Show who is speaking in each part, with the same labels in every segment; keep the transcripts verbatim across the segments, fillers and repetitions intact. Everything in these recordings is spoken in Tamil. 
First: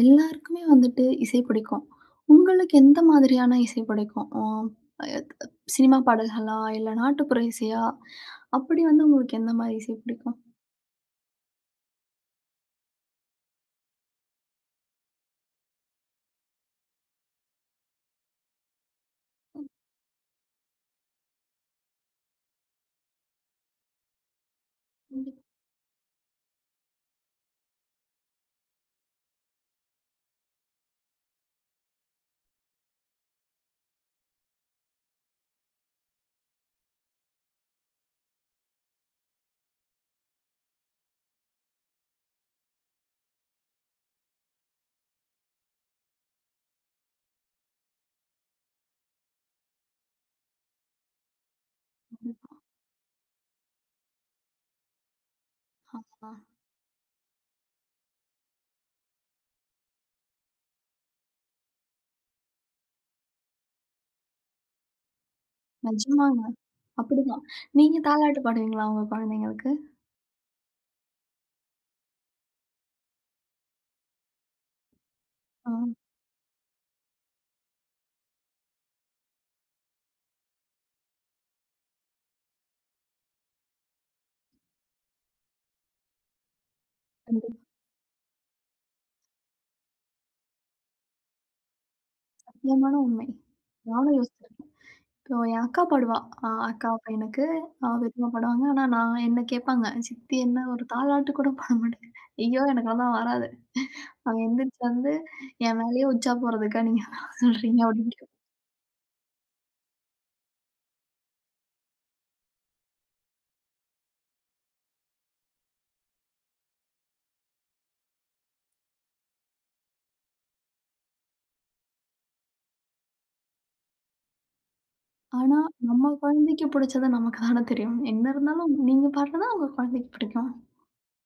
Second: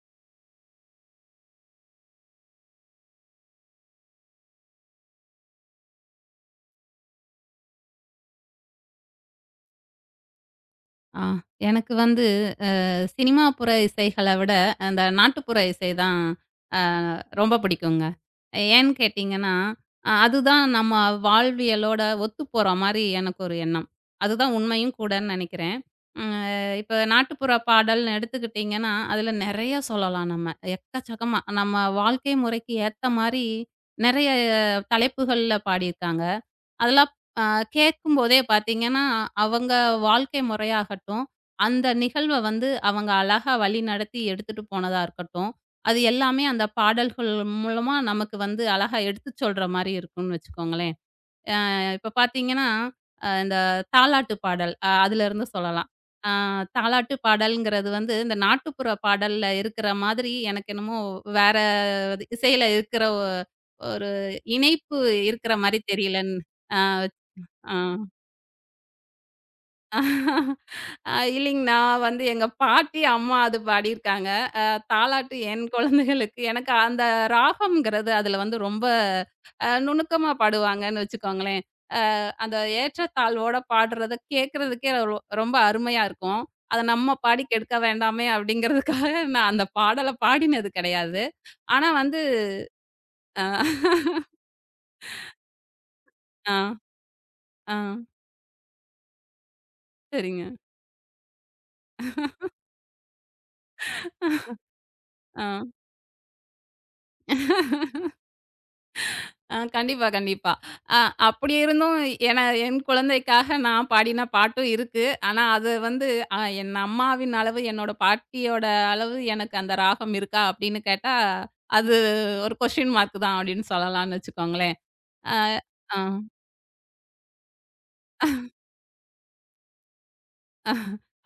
Speaker 1: எல்லாருக்குமே வந்துட்டு இசை பிடிக்கும். உங்களுக்கு எந்த மாதிரியான இசை பிடிக்கும்? ஆ சினிமா பாடல்களா? இல்ல நாட்டுப்புற இசையா? அப்படி வந்து உங்களுக்கு எந்த மாரி இசை பிடிக்கும்?
Speaker 2: ஆ. எனக்கு வந்து அ சினிமாப்புற இசைகள விட, அந்த நாட்டுப்புற இசை தான் அ ரொம்ப பிடிக்குங்க. ஏன்னு கேட்டீங்கன்னா, அ அதுதான் நம்ம வாழ்வியலோட ஒத்துப்போற மாரி எனக்கு ஒரு எண்ணம். அதுதான் உண்மையும் கூடன்னு
Speaker 1: கண்டிப்பா,
Speaker 2: நெனைக்கிறேன். ம் அ இப்ப நாட்டுப்புற பாடல்னு எடுத்துக்கிட்டீங்கன்னா, அதுல நெறைய சொல்லலாம் நம்ம. எக்கச்சக்கமா நம்ம வாழ்க்கை முறைக்கு ஏத்த மாரி நெறைய தலைப்புகள்ல பாடியிருக்காங்க. அதெல்லாம் ஆ கேட்கும்போதே பார்த்தீங்கன்னா, அவங்க வாழ்க்கை முறையாகட்டும், அந்த நிகழ்வ வந்து அவங்க அழகா வழிநடத்தி எடுத்துட்டு போனதா இருக்கட்டும், அது எல்லாமே அந்த பாடல்கள் மூலமா நமக்கு வந்து அழகா எடுத்துச் சொல்ற மாரி இருக்கும்னு வச்சுக்கோங்களேன். அ இப்ப
Speaker 1: கண்டிப்பா.
Speaker 2: பார்த்தீங்கன்னா, அ இந்த தாலாட்டு பாடல் அ அதிலிருந்து சொல்லலாம். ஆ தாலாட்டு பாடல்ங்கிறது வந்து இந்த நாட்டுப்புற பாடல்ல இருக்கிற மாதிரி எனக்கு என்னமோ வேற இது இசையில இருக்கிற ஒ ஒரு இணைப்பு இருக்கிற மாரி தெரியலன்னு.
Speaker 1: நிஜமாங்க.
Speaker 2: ஆ,
Speaker 1: அப்படிதான்.
Speaker 2: ஆ.
Speaker 1: நீங்க தாலாட்டு பாடுவீங்களா உங்க குழந்தைங்களுக்கு?
Speaker 2: அ இல்லைங்க. நான் வந்து எங்க பாட்டி, அம்மா அது பாடியிருக்காங்க. அ தாலாட்டு என்
Speaker 1: ஆ,
Speaker 2: குழந்தைகளுக்கு எனக்கு அந்த ராகம்ங்கிறது அதில வந்து ரொம்ப அ நுணுக்கமா பாடுவாங்கன்னு வச்சுக்கோங்களேன். அ அந்த ஏற்றத்தாழ்வோட பாடுறத கேட்கறதுக்கே ரொ ரொம்ப அருமையா இருக்கும். அத நம்ம பாடி
Speaker 1: கண்டிப்பா.
Speaker 2: கெடுக்க வேண்டாமே அப்படிங்கிறதுக்காக நான் அந்த பாடல பாடினது கிடையாது. ஆனா வந்து
Speaker 1: முக்கியமான உண்மை.
Speaker 2: அ
Speaker 1: நானும் யோசிச்சிருக்கேன். இப்போ என் அக்கா பாடுவா. அ
Speaker 2: ஆ,
Speaker 1: அக்கா பையனுக்கு
Speaker 2: ஆ.
Speaker 1: அவ விருப்பமா பாடுவாங்க. ஆனா நான் என்ன கேட்பாங்க. சித்தி
Speaker 2: சரிங்க.
Speaker 1: என்ன ஒரு தாலாட்டு கூட பாட மாட்டேங்க. ஐயோ! எனக்கெல்லாம் வராது. அவன் எந்திரிச்சு வந்து
Speaker 2: ஆ.
Speaker 1: என் மேலேயே உச்சா போறதுக்கா நீங்க அதெல்லாம் சொல்றீங்க அப்படின்னு கேப்பா.
Speaker 2: ஆ கண்டிப்பா, கண்டிப்பா. அ அப்படி இருந்தும் ஏன்னா என் குழந்தைக்காக நான் பாடின பாட்டும் இருக்கு. ஆனா அது வந்து அ என் அம்மாவின் அளவு, என்னோட பாட்டியோட அளவு எனக்கு அந்த ராகம் இருக்கா அப்படின்னு கேட்டா, அது ஒரு கொஸ்டின் மார்க் தான் அப்படின்னு சொல்லலாம்னு வச்சுக்கோங்களேன். அ
Speaker 1: ஆனா
Speaker 2: ஆ,
Speaker 1: நம்ம குழந்தைக்கு பிடிச்சது நமக்கு தானே தெரியும். என்ன இருந்தாலும் நீங்க பாடுறது தான் உங்க குழந்தைக்கு பிடிக்கும்.
Speaker 2: ஆ,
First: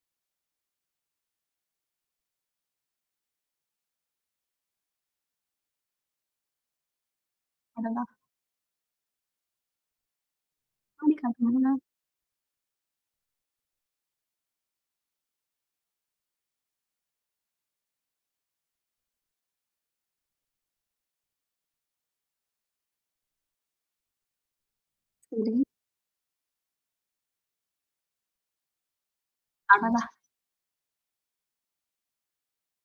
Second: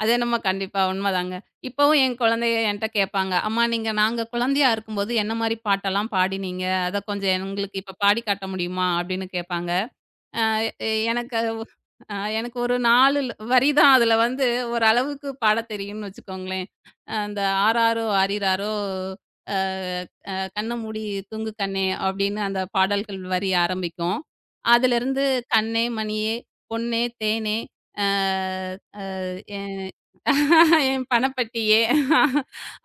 Speaker 2: அது என்னமோ கண்டிப்பா உண்மதாங்க. இப்பவும் என் குழந்தைக என்ட்ட கேட்பாங்க, "அம்மா நீங்க நாங்க குழந்தையா இருக்கும்போது என்ன மாரி பாட்டெல்லாம் பாடினீங்க? அத கொஞ்சம் எங்களுக்கு இப்ப
Speaker 1: அடடா!
Speaker 2: பாடி காட்ட முடியுமா?" அப்படின்னு கேட்பாங்க. எ எ-
Speaker 1: பாடி
Speaker 2: எனக்கு அது ஒ
Speaker 1: காட்டுங்கன்னா,
Speaker 2: அ எனக்கு ஒரு நாலு ல் வரி தான் அதுல வந்து ஓரளவுக்கு பாடத் தெரியும்னு வச்சுக்கோங்களேன். அந்த "ஆராரோ ஆரிராரோ அ அ கண்ண மூடி தூங்கு கண்ணே" அப்படின்னு அந்த பாடல்கள் வரி ஆரம்பிக்கும். அதிலிருந்து
Speaker 1: சரி
Speaker 2: "கண்ணே மணியே பொன்னே தேனே" அ எ
Speaker 1: அடடா!
Speaker 2: என் பணப்பெட்டியே.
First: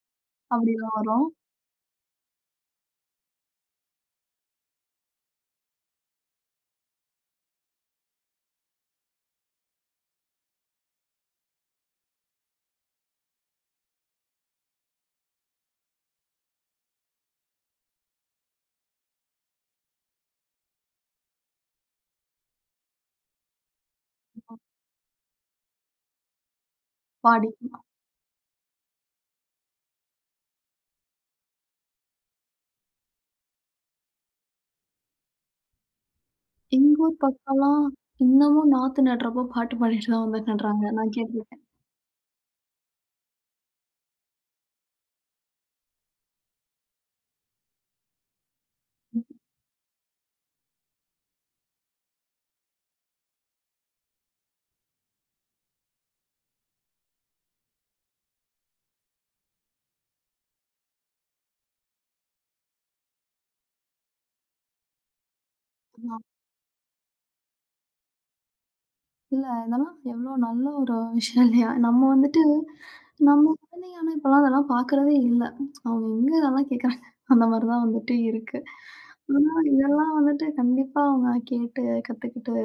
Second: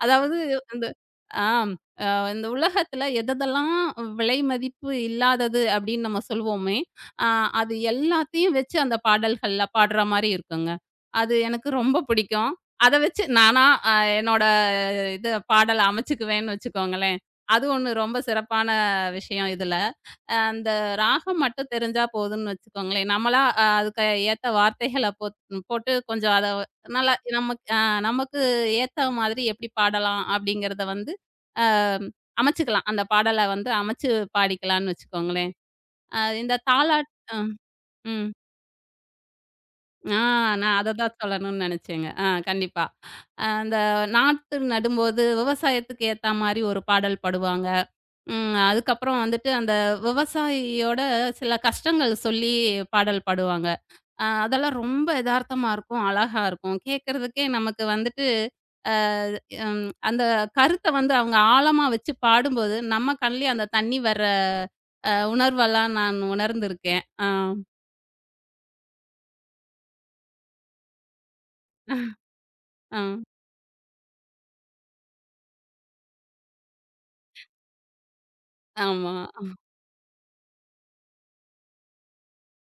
Speaker 2: அதாவது அந்த
Speaker 1: அப்படிலாம் வரும்.
Speaker 2: ஆம். அ இந்த உலகத்துல எதெதெல்லாம் விலை மதிப்பு இல்லாதது அப்படின்னு நம்ம சொல்வோமே, அ அது எல்லாத்தையும் வச்சு அந்த பாடல்கள்ல பாடுற மாரி இருக்குங்க. அது எனக்கு ரொம்ப பிடிக்கும். அத வச்சு நானா அ என்னோட இது பாடல் அமைச்சுக்குவேன்னு வச்சுக்கோங்களேன். அது ஒண்ணு ரொம்ப சிறப்பான விஷயம் இதுல. அ அந்த ராகம் மட்டும் தெரிஞ்சா போதும்னு வச்சுக்கோங்களேன். நம்மளா அ அதுக்கு ஏத்த வார்த்தைகள போட் போட்டு கொஞ்சம் அத நல்லா நமக்கு
Speaker 1: பாடிக்குவா.
Speaker 2: அ நமக்கு ஏத்த மாதிரி எப்படி பாடலாம் அப்படிங்கிறத வந்து அ அமைச்சுக்கலாம். அந்த பாடல வந்து அமைச்சு பாடிக்கலாம்னு வச்சுக்கோங்களேன். அ இந்த
Speaker 1: எங்க
Speaker 2: தாலாட்
Speaker 1: ஊர்
Speaker 2: அ
Speaker 1: பக்கம்லாம்
Speaker 2: ம்.
Speaker 1: இன்னமும் நாத்து நடுறப்போ பாட்டு பாடிட்டு
Speaker 2: ஆ
Speaker 1: தான் வந்து
Speaker 2: நான் அத
Speaker 1: நடுறாங்க.
Speaker 2: தான்
Speaker 1: நான்
Speaker 2: சொல்லணும்னு
Speaker 1: கேட்டிருக்கேன்.
Speaker 2: நெனச்சேங்க. ஆ கண்டிப்பா. அஹ் அந்த நாத்து நடும்போது விவசாயத்துக்கு ஏத்தா மாரி ஒரு பாடல் பாடுவாங்க. ம். அதுக்கப்புறம் வந்துட்டு அந்த விவசாயியோட சில கஷ்டங்கள் சொல்லி பாடல் பாடுவாங்க. அ அதெல்லாம் ரொம்ப எதார்த்தமா இருக்கும். அழகா இருக்கும். கேட்கறதுக்கே நமக்கு வந்துட்டு ம் அந்த கருத்த வந்து அவங்க ஆழமா வச்சு பாடும்போது, நம்ம கண்லயே அந்த தண்ணி வர அ உணர்வெல்லாம் நான் உணர்ந்திருக்கேன். ஆ.
Speaker 1: இல்ல, இதெல்லாம் எவ்ளோ நல்ல ஒரு விஷயம் இல்லையா? நம்ம வந்துட்டு
Speaker 2: ஆ.
Speaker 1: நம்ம குழந்தைங்க ஆனா இப்பலாம் அதெல்லாம் பார்க்கறதே இல்ல. அவங்க எங்க இதெல்லாம் கேட்கறாங்க? அந்த மாரி தான் வந்துட்டு இருக்கு.
Speaker 2: ஆமா.
Speaker 1: ஆனா இதெல்லாம் வந்துட்டு கண்டிப்பா அவங்க கேட்டு, கத்துக்கிட்டு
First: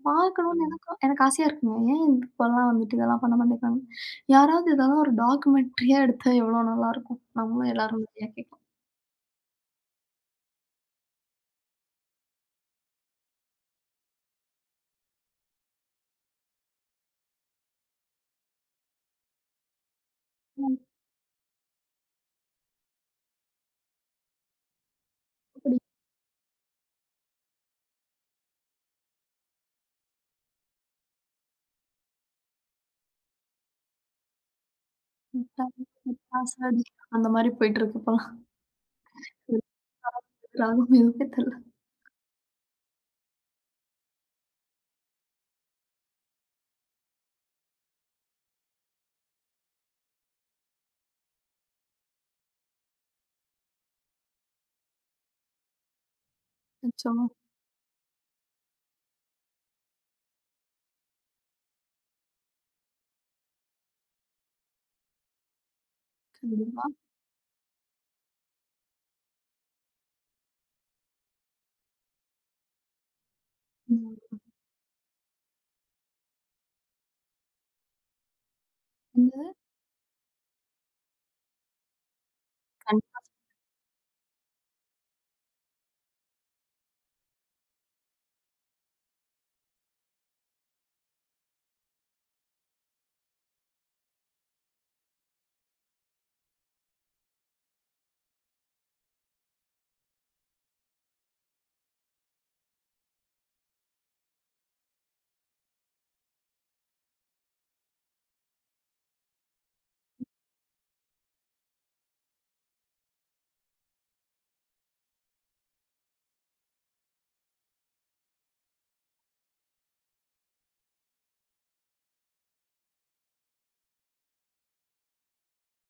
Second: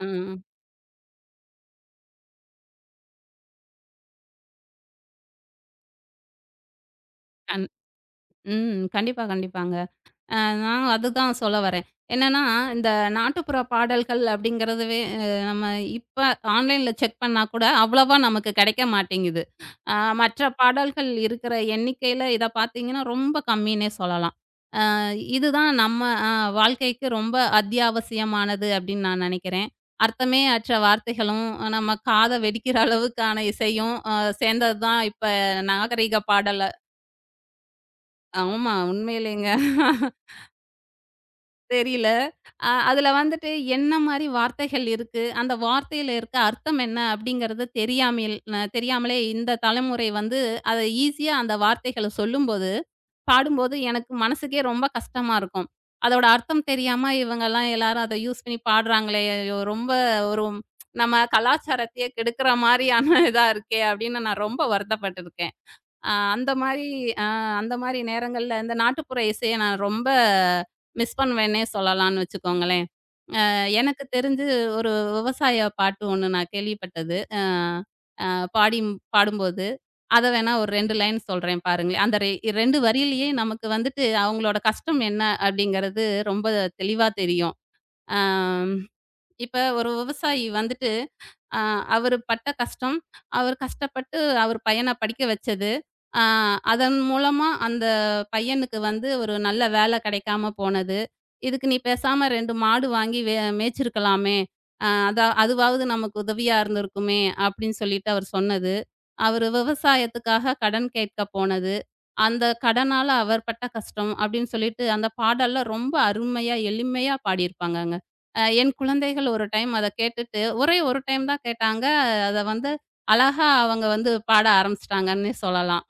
Speaker 2: ம்.
Speaker 1: பார்க்கணும்னு ம். எனக்கும் எனக்கு ஆசையா இருக்குங்க. ஏன் இப்பலாம் வந்துட்டு இதெல்லாம் பண்ண மாட்டேங்கிறாங்க? யாராவது இதெல்லாம் ஒரு டாக்குமெண்ட்ரியா எடுத்தா எவ்ளோ நல்லாருக்கும்?
Speaker 2: கண்
Speaker 1: நம்மளும் எல்லாரும் நெறையா கேட்கலாம்.
Speaker 2: ம். கண்டிப்பா, கண்டிப்பாங்க. அ நான் அதுதான் சொல்ல வரேன். என்னன்னா, இந்த நாட்டுப்புற பாடல்கள் அப்படிங்கிறதுவே அ நம்ம இப்ப ஆன்லைன்ல செக் பண்ணா கூட அவ்வளவா நமக்கு கிடைக்க மாட்டேங்குது. அ மற்ற பாடல்கள் இருக்கிற எண்ணிக்கையில இத பார்த்தீங்கன்னா, ரொம்ப கம்மின்னே சொல்லலாம். அ இதுதான்
Speaker 1: அப்படி
Speaker 2: நம்ம அ வாழ்க்கைக்கு ரொம்ப அத்தியாவசியமானது அப்படின்னு நான் நினைக்கிறேன். அர்த்தமே அற்ற வார்த்தைகளும், அஹ் நம்ம காத வெடிக்கிற அளவுக்கான இசையும் அ சேர்ந்தது தான் இப்ப நாகரீக பாடல்.
Speaker 1: ஆசாடி அந்த மாரி போயிட்டு இருக்கு இப்பலாம்.
Speaker 2: ஆமா உண்மையிலேங்க.
Speaker 1: ராகம் எதுவுமே தெர்ல.
Speaker 2: தெரியல. அ அதுல வந்துட்டு என்ன மாரி வார்த்தைகள் இருக்கு? அந்த வார்த்தையில இருக்க அர்த்தம் என்ன? அப்படிங்கிறது தெரியாமையில் அ தெரியாமலே இந்த தலைமுறை வந்து அத ஈஸியா அந்த வார்த்தைகள சொல்லும்போது, பாடும்போது எனக்கு மனசுக்கே ரொம்ப கஷ்டமா இருக்கும். அதோட அர்த்தம்
Speaker 1: அச்சோ!
Speaker 2: தெரியாம இவங்கலாம் எல்லாரும் அத யூஸ் பண்ணி பாடுறாங்களே! ஐயோ! ரொம்ப ஒரு நம்ம கலாச்சாரத்தையே கெடுக்கிற மாரியான இதா இருக்கே! அப்படின்னு நான் ரொம்ப வருத்தப்பட்டுருக்கேன். அ அந்த
Speaker 1: கண்டிப்பா.
Speaker 2: மாரி அ அந்த மாரி நேரங்கள்ல இந்த நாட்டுப்புற இசைய நான் ரொம்ப மிஸ் பண்ணுவேன்னே சொல்லலாம்னு வச்சுக்கோங்களேன். அ எனக்கு
Speaker 1: ம்.
Speaker 2: தெரிஞ்சு ஒரு விவசாய பாட்டு ஒண்ணு நான் கேள்விப்பட்டது. அ அ பாடி
Speaker 1: இந்த
Speaker 2: பாடும்போது, அத வேணா ஒரு ரெண்டு லைன் சொல்றேன் பாருங்களேன். அந்த ரெ ரெண்டு வரியிலேயே நமக்கு வந்துட்டு அவங்களோட கஷ்டம் என்ன? அப்படிங்கிறது ரொம்ப தெளிவா தெரியும். அம். இப்ப ஒரு விவசாயி வந்துட்டு, அ அவரு பட்ட கஷ்டம், அவர் கஷ்டப்பட்டு அவர் பையன படிக்க வச்சது. அ அதன் மூலமா அந்த பையனுக்கு வந்து ஒரு நல்ல வேலை கிடைக்காம போனது. இதுக்கு நீ பேசாம ரெண்டு மாடு வாங்கி வே மேய்ச்சிருக்கலாமே! அ அதா அதுவாவது நமக்கு உதவியா இருந்திருக்குமே! அப்படின்னு சொல்லிட்டு அவர் சொன்னது. அவரு விவசாயத்துக்காக கடன் கேட்க போனது. அந்த கடனால அவர் பட்ட கஷ்டம் அப்படின்னு சொல்லிட்டு, அந்த பாடல்லாம் ரொம்ப அருமையா, எளிமையா பாடியிருப்பாங்கங்க. அ என் குழந்தைகள் ஒரு டைம் அத கேட்டுட்டு, ஒரே ஒரு டைம் தான் கேட்டாங்க. அத வந்து அழகா அவங்க வந்து பாட ஆரம்பிச்சுட்டாங்கன்னே சொல்லலாம்.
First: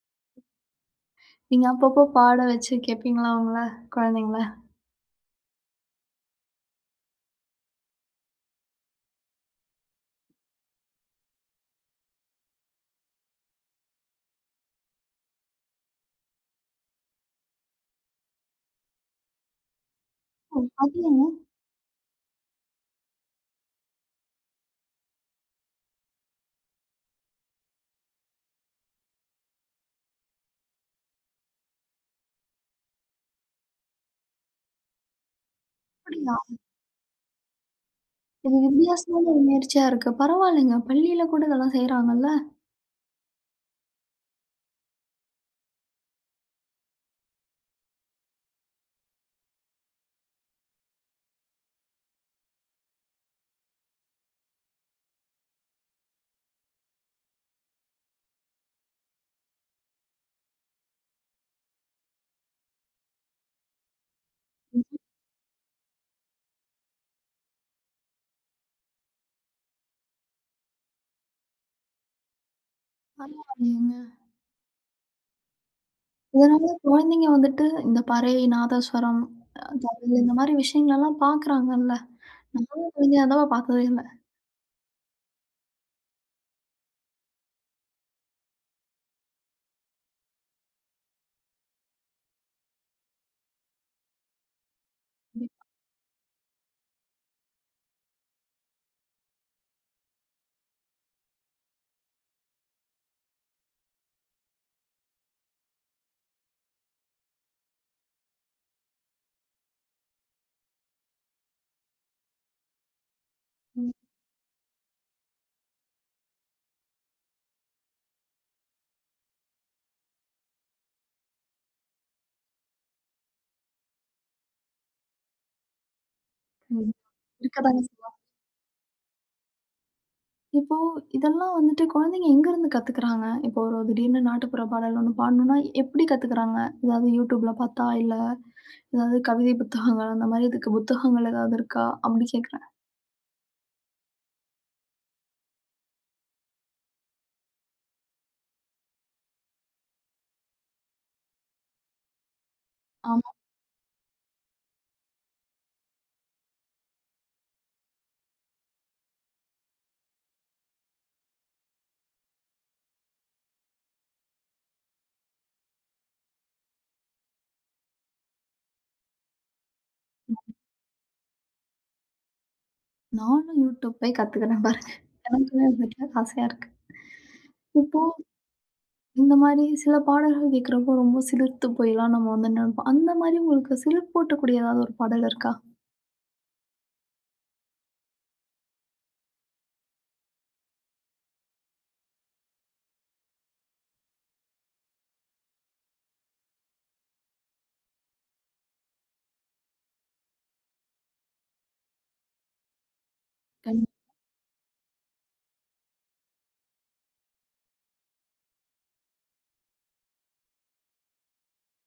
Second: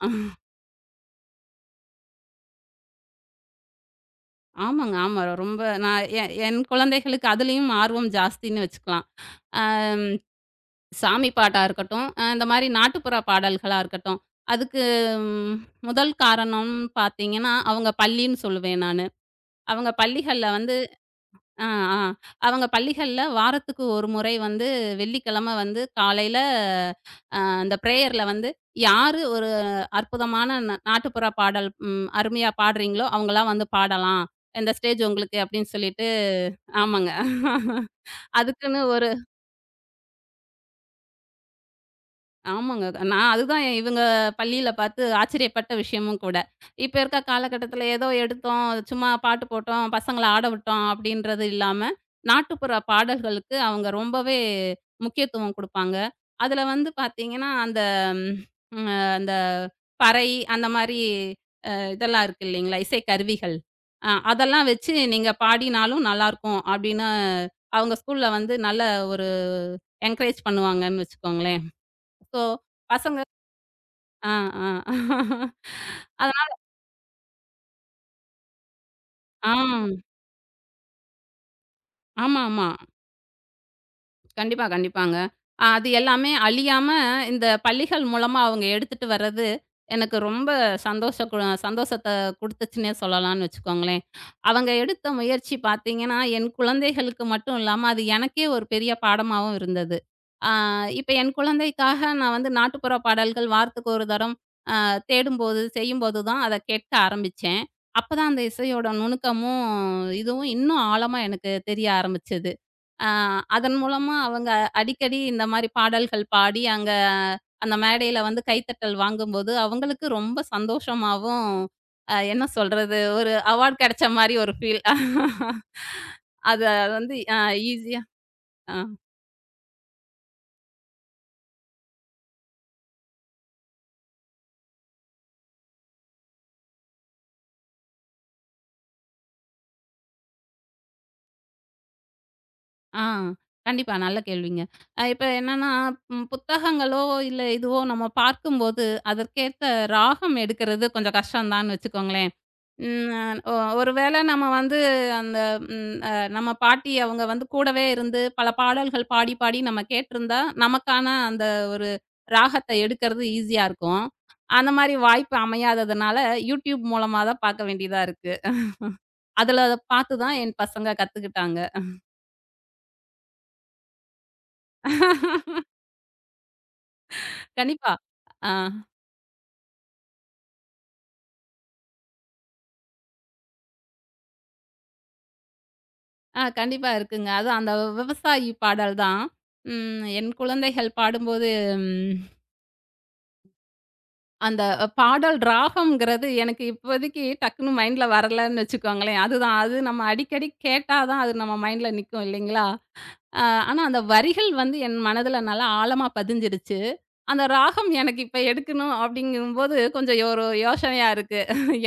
Speaker 1: நீங்க அப்பப்போ பாட வச்சு கேட்பீங்களா அவங்கள? குழந்தைங்கள?
Speaker 2: ஆமாங்க, ஆமா. ரொம்ப நான் என் என் குழந்தைகளுக்கு அதுலயும் ஆர்வம் ஜாஸ்தின்னு வச்சுக்கலாம். அம் சாமி பாட்டா இருக்கட்டும், அ இந்த மாரி நாட்டுப்புற பாடல்களா இருக்கட்டும். அதுக்கு ம் முதல் காரணம் பார்த்தீங்கன்னா, அவங்க பள்ளின்னு சொல்லுவேன் நானு. அவங்க பள்ளிகள்ல வந்து,
Speaker 1: அது என்ன?
Speaker 2: ஆ, ஆ, அவங்க பள்ளிகள்ல வாரத்துக்கு ஒரு முறை வந்து வெள்ளிக்கிழமை வந்து காலையில அந்த பிரேயர்ல வந்து யாரு ஒரு அற்புதமான ந நாட்டுப்புற பாடல் ம் அருமையா பாடுறீங்களோ, அவங்கலாம் வந்து பாடலாம். இந்த ஸ்டேஜ் உங்களுக்கு அப்படின்னு சொல்லிட்டு
Speaker 1: அப்படியா?
Speaker 2: ஆமாங்க.
Speaker 1: இது
Speaker 2: அதுக்குன்னு ஒரு
Speaker 1: வித்தியாசமான ஒரு முயற்சியா இருக்கு. பரவாயில்லங்க. பள்ளியில கூட இதெல்லாம் செய்றாங்கல்ல.
Speaker 2: ஆமாங்க. நான் அதுதான் என் இவங்க பள்ளியில பார்த்து ஆச்சரியப்பட்ட விஷயமும் கூட. இப்ப இருக்க காலகட்டத்தில ஏதோ எடுத்தோம், சும்மா பாட்டு போட்டோம், பசங்கள ஆட விட்டோம் அப்படின்றது இல்லாம, நாட்டுப்புற பாடல்களுக்கு அவங்க ரொம்பவே முக்கியத்துவம் குடுப்பாங்க. அதுல வந்து பார்த்தீங்கன்னா, அந்த ம் அ அந்த பறை அந்த மாரி இதெல்லாம் இருக்கு இல்லைங்களா? இசை கருவிகள். அ அதெல்லாம் வச்சு நீங்க பாடினாலும் நல்லாருக்கும் அப்படின்னு அவங்க ஸ்கூல்ல வந்து நல்ல ஒரு என்கரேஜ் பண்ணுவாங்கன்னு வச்சுக்கோங்களேன். ஸோ பசங்க
Speaker 1: பரவாயில்லங்க.
Speaker 2: ஆ, ஆ. அதனால
Speaker 1: இதனால குழந்தைங்க வந்துட்டு இந்த பறை, நாதஸ்வரம்,
Speaker 2: ஆ.
Speaker 1: அ தவில் இந்த மாரி விஷயங்களெல்லாம் பார்க்குறாங்கல்ல.
Speaker 2: ஆமாமா.
Speaker 1: நானும் குழந்தையா இருந்தப்ப பார்த்ததே இல்ல.
Speaker 2: கண்டிப்பா, கண்டிப்பாங்க. அ அது எல்லாமே அழியாம இந்த பள்ளிகள் மூலமா அவங்க எடுத்துட்டு வர்றது, எனக்கு ரொம்ப சந்தோஷ கு சந்தோஷத்த குடுத்துச்சுன்னே சொல்லலாம்னு வச்சுக்கோங்களேன். அவங்க எடுத்த முயற்சி பார்த்தீங்கன்னா, என் குழந்தைகளுக்கு மட்டும் இல்லாம, அது எனக்கே ஒரு பெரிய பாடமாவும் இருந்தது. ஆ இப்ப என் குழந்தைக்காக நான் வந்து நாட்டுப்புற பாடல்கள் வாரத்துக்கு ஒரு தரம் அ தேடும்போது, செய்யும்போது தான் அத கேட்க ஆரம்பிச்சேன். அப்பதான் அந்த இசையோட நுணுக்கமும், இதுவும் இன்னும் ஆழமா எனக்கு தெரிய ஆரம்பிச்சது. ஆ அதன்
Speaker 1: ம்.
Speaker 2: மூலமா அவங்க அடிக்கடி இந்த மாரி பாடல்கள் பாடி, அங்க அந்த மேடையில வந்து கைத்தட்டல் வாங்கும்போது, அவங்களுக்கு ரொம்ப சந்தோஷமாவும், அ என்ன சொல்றது? ஒரு அவார்ட் கிடைச்ச மாரி ஒரு ஃபீல். அது
Speaker 1: ம்.
Speaker 2: வந்து அ
Speaker 1: இருக்கதாங்க
Speaker 2: ஈஸியா.
Speaker 1: செய்யும்.
Speaker 2: ஆ,
Speaker 1: இப்போ இதெல்லாம் வந்துட்டு குழந்தைங்க எங்கருந்து கத்துக்குறாங்க? இப்போ ஒரு திடீர்னு நாட்டுப்புற பாடல் ஒண்ணு பாடணும்னா எப்படி கத்துக்குறாங்க? ஏதாவது YouTubeல பார்த்தா? இல்ல அதாவது கவிதை புத்தகங்கள் அந்த மாதிரி இதுக்கு புத்தகங்கள் ஏதாவது இருக்கா? அப்படி கேட்குறேன்.
Speaker 2: ஆ கண்டிப்பா. நல்ல கேள்விங்க. அ இப்ப என்னன்னா, ம் புத்தகங்களோ, இல்ல இதுவோ நம்ம பார்க்கும்போது, அதற்கேத்த ராகம் எடுக்கிறது கொஞ்சம் கஷ்டம் தான்னு வச்சுக்கோங்களேன். ம்.
Speaker 1: ஆமா.
Speaker 2: அ ஒ ஒரு வேள நம்ம வந்து அந்த ம் அ நம்ம பாட்டி அவங்க வந்து கூடவே இருந்து பல பாடல்கள் பாடி, பாடி நம்ம கேட்டிருந்தா, நமக்கான அந்த ஒரு ராகத்த எடுக்கறது ஈஸியா இருக்கும். அந்த மாரி வாய்ப்பு அமையாததுனால, YouTube மூலமா தான் பாக்க வேண்டியதா இருக்கு. அதுல பாத்து தான் என் பசங்க கத்துக்கிட்டாங்க.
Speaker 1: நானும் YouTube போய் கத்துக்கிறேன் பாருங்க. எனக்குமே அது கேட்க ஆசையா இருக்கு.
Speaker 2: கண்டிப்பா.
Speaker 1: இப்போ
Speaker 2: ஆ,
Speaker 1: இந்த மாதிரி சில பாடல்கள் கேட்கிறப்போ ரொம்ப சிலிர்த்து போய்லாம் நம்ம வந்து நினைப்போம். அந்த மாதிரி உங்களுக்கு சிலிர்ப்பூட்டக்கூடிய ஏதாவது ஒரு பாடல் இருக்கா?
Speaker 2: ஆ கண்டிப்பா இருக்குங்க. அதுவும் அந்த விவசாயி பாடல் தான். ம் என் குழந்தைகள் பாடும்போது அந்த அ, பாடல் ராகம்ங்கிறது எனக்கு இப்போதைக்கு டக்குனு மைண்ட்ல வரலன்னு வச்சுக்கோங்களேன். அதுதான். அது நம்ம அடிக்கடி கேட்டா தான் அது நம்ம மைண்ட்ல நிக்கும் இல்லைங்களா? அ ஆனா
Speaker 1: கண்டிப்
Speaker 2: அந்த வரிகள் வந்து என் மனதுல நல்லா ஆழமா பதிஞ்சிருச்சு. அந்த ராகம் எனக்கு இப்ப எடுக்கணும் அப்படிங்கும்போது கொஞ்சம் ஒரு யோசனையா இருக்கு.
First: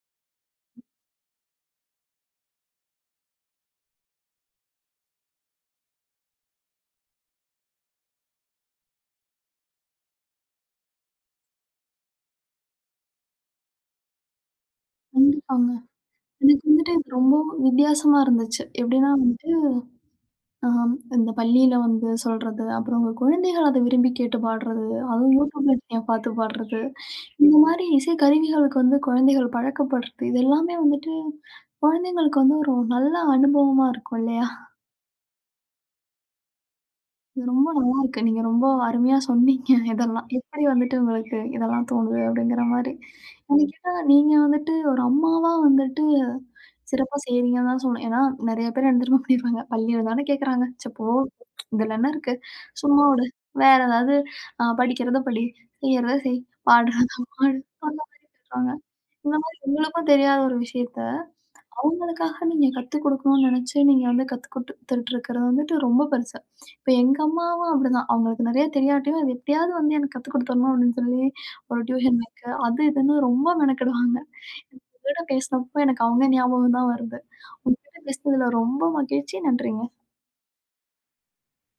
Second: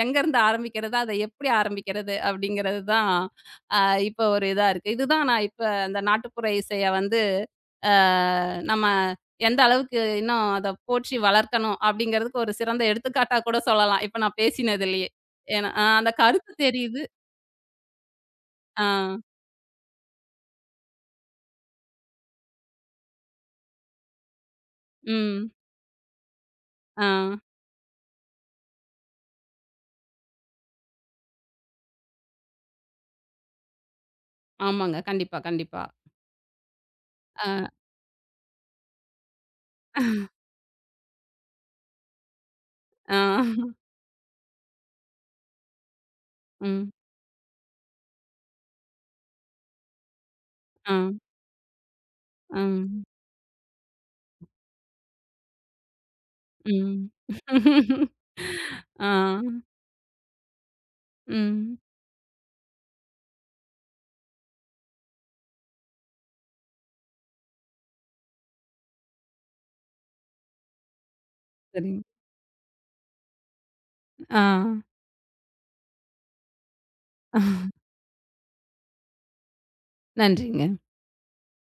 Speaker 2: எங்கருந்து ஆரம்பிக்கிறது? அத எப்படி ஆரம்பிக்கிறது? அப்படிங்கிறது தான் அ இப்ப ஒரு இதா இருக்கு. இதுதான் நான் இப்ப அந்த நாட்டுப்புற இசைய வந்து அ நம்ம எந்த அளவுக்கு இன்னும் அத போற்றி வளர்க்கணும் அப்படிங்கிறதுக்கு ஒரு சிறந்த எடுத்துக்காட்டா கூட சொல்லலாம். இப்ப நான் பேசினதிலேயே.
Speaker 1: கண்டிப்பாங்க.
Speaker 2: ஏன்னா அ அந்த கருத்து
Speaker 1: எனக்கு வந்துட்டு
Speaker 2: தெரியுது.
Speaker 1: இது ரொம்ப வித்தியாசமா இருந்துச்சு.
Speaker 2: ஆ,
Speaker 1: எப்படின்னா ஆம். இந்த பள்ளியில வந்து சொல்றது, அப்புறம் உங்க குழந்தைகள் அத விரும்பி கேட்டு பாடுறது, அதுவும்
Speaker 2: ம்.
Speaker 1: யூடியூப்ல நீங்க பார்த்து பாடுறது,
Speaker 2: ஆ.
Speaker 1: இந்த மாரி இசை கருவிகளுக்கு வந்து குழந்தைகள் பழக்கப்படுறது, இது எல்லாமே வந்துட்டு குழந்தைங்களுக்கு வந்து ஒரு நல்ல அனுபவமா இருக்கும் இல்லையா?
Speaker 2: ஆமாங்க. கண்டிப்பா, கண்டிப்பா.
Speaker 1: இது ரொம்ப
Speaker 2: அ,
Speaker 1: நல்லா இருக்கு. நீங்க ரொம்ப அருமையா சொன்னீங்க இதெல்லாம். எப்படி வந்துட்டு உங்களுக்கு இதெல்லாம் தோணுது அப்படிங்கிற மாரி.
Speaker 2: ஆ.
Speaker 1: எனக்கு ம். கேட்டா நீங்க வந்துட்டு ஒரு அம்மாவா வந்துட்டு
Speaker 2: ம்.
Speaker 1: சிறப்பா செய்றீங்கன்னு தான் சொல்லணும். ஏன்னா நெறைய பேர் என்ன தெரியுமா பண்ணிருப்பாங்க. பள்ளியில தானே கேட்கறாங்க. சே
Speaker 2: ஆ.
Speaker 1: போ இதுல என்ன இருக்கு?
Speaker 2: ம்.
Speaker 1: சும்மா விடு. வேற ஏதாவது அ படிக்கிறத படி, செய்யறத செய்,
Speaker 2: ம்.
Speaker 1: பாடுறத பாடு. அந்த மாரி சொல்றாங்க.
Speaker 2: ஆ.
Speaker 1: இந்த
Speaker 2: ம்.
Speaker 1: மாரி உங்களுக்கும் தெரியாத ஒரு விஷயத்த அவங்களுக்காக நீங்க கத்துக் குடுக்கணும்னு நெனச்சு, நீங்க வந்து கத்து குடுத்துட்டு இருக்கிறது வந்துட்டு ரொம்ப பெருசு. இப்ப எங்க அம்மாவும் அப்படிதான். அவங்களுக்கு நெறைய தெரியாட்டியும், அது எப்படியாவது வந்து எனக்கு கத்துக் குடுத்துரணும் அப்படின்னு சொல்லி, ஒரு
Speaker 2: சரிங்க.
Speaker 1: டியூஷன் வைக்க, அது இதுன்னு ரொம்ப மெனக்கெடுவாங்க.
Speaker 2: ஆ.
Speaker 1: உங்ககிட்ட பேசினப்போ எனக்கு அவங்க ஞாபகம் தான் வருது. உங்ககிட்ட பேசினதுல ரொம்ப மகிழ்ச்சி. நன்றிங்க.
Speaker 2: நன்றிங்க.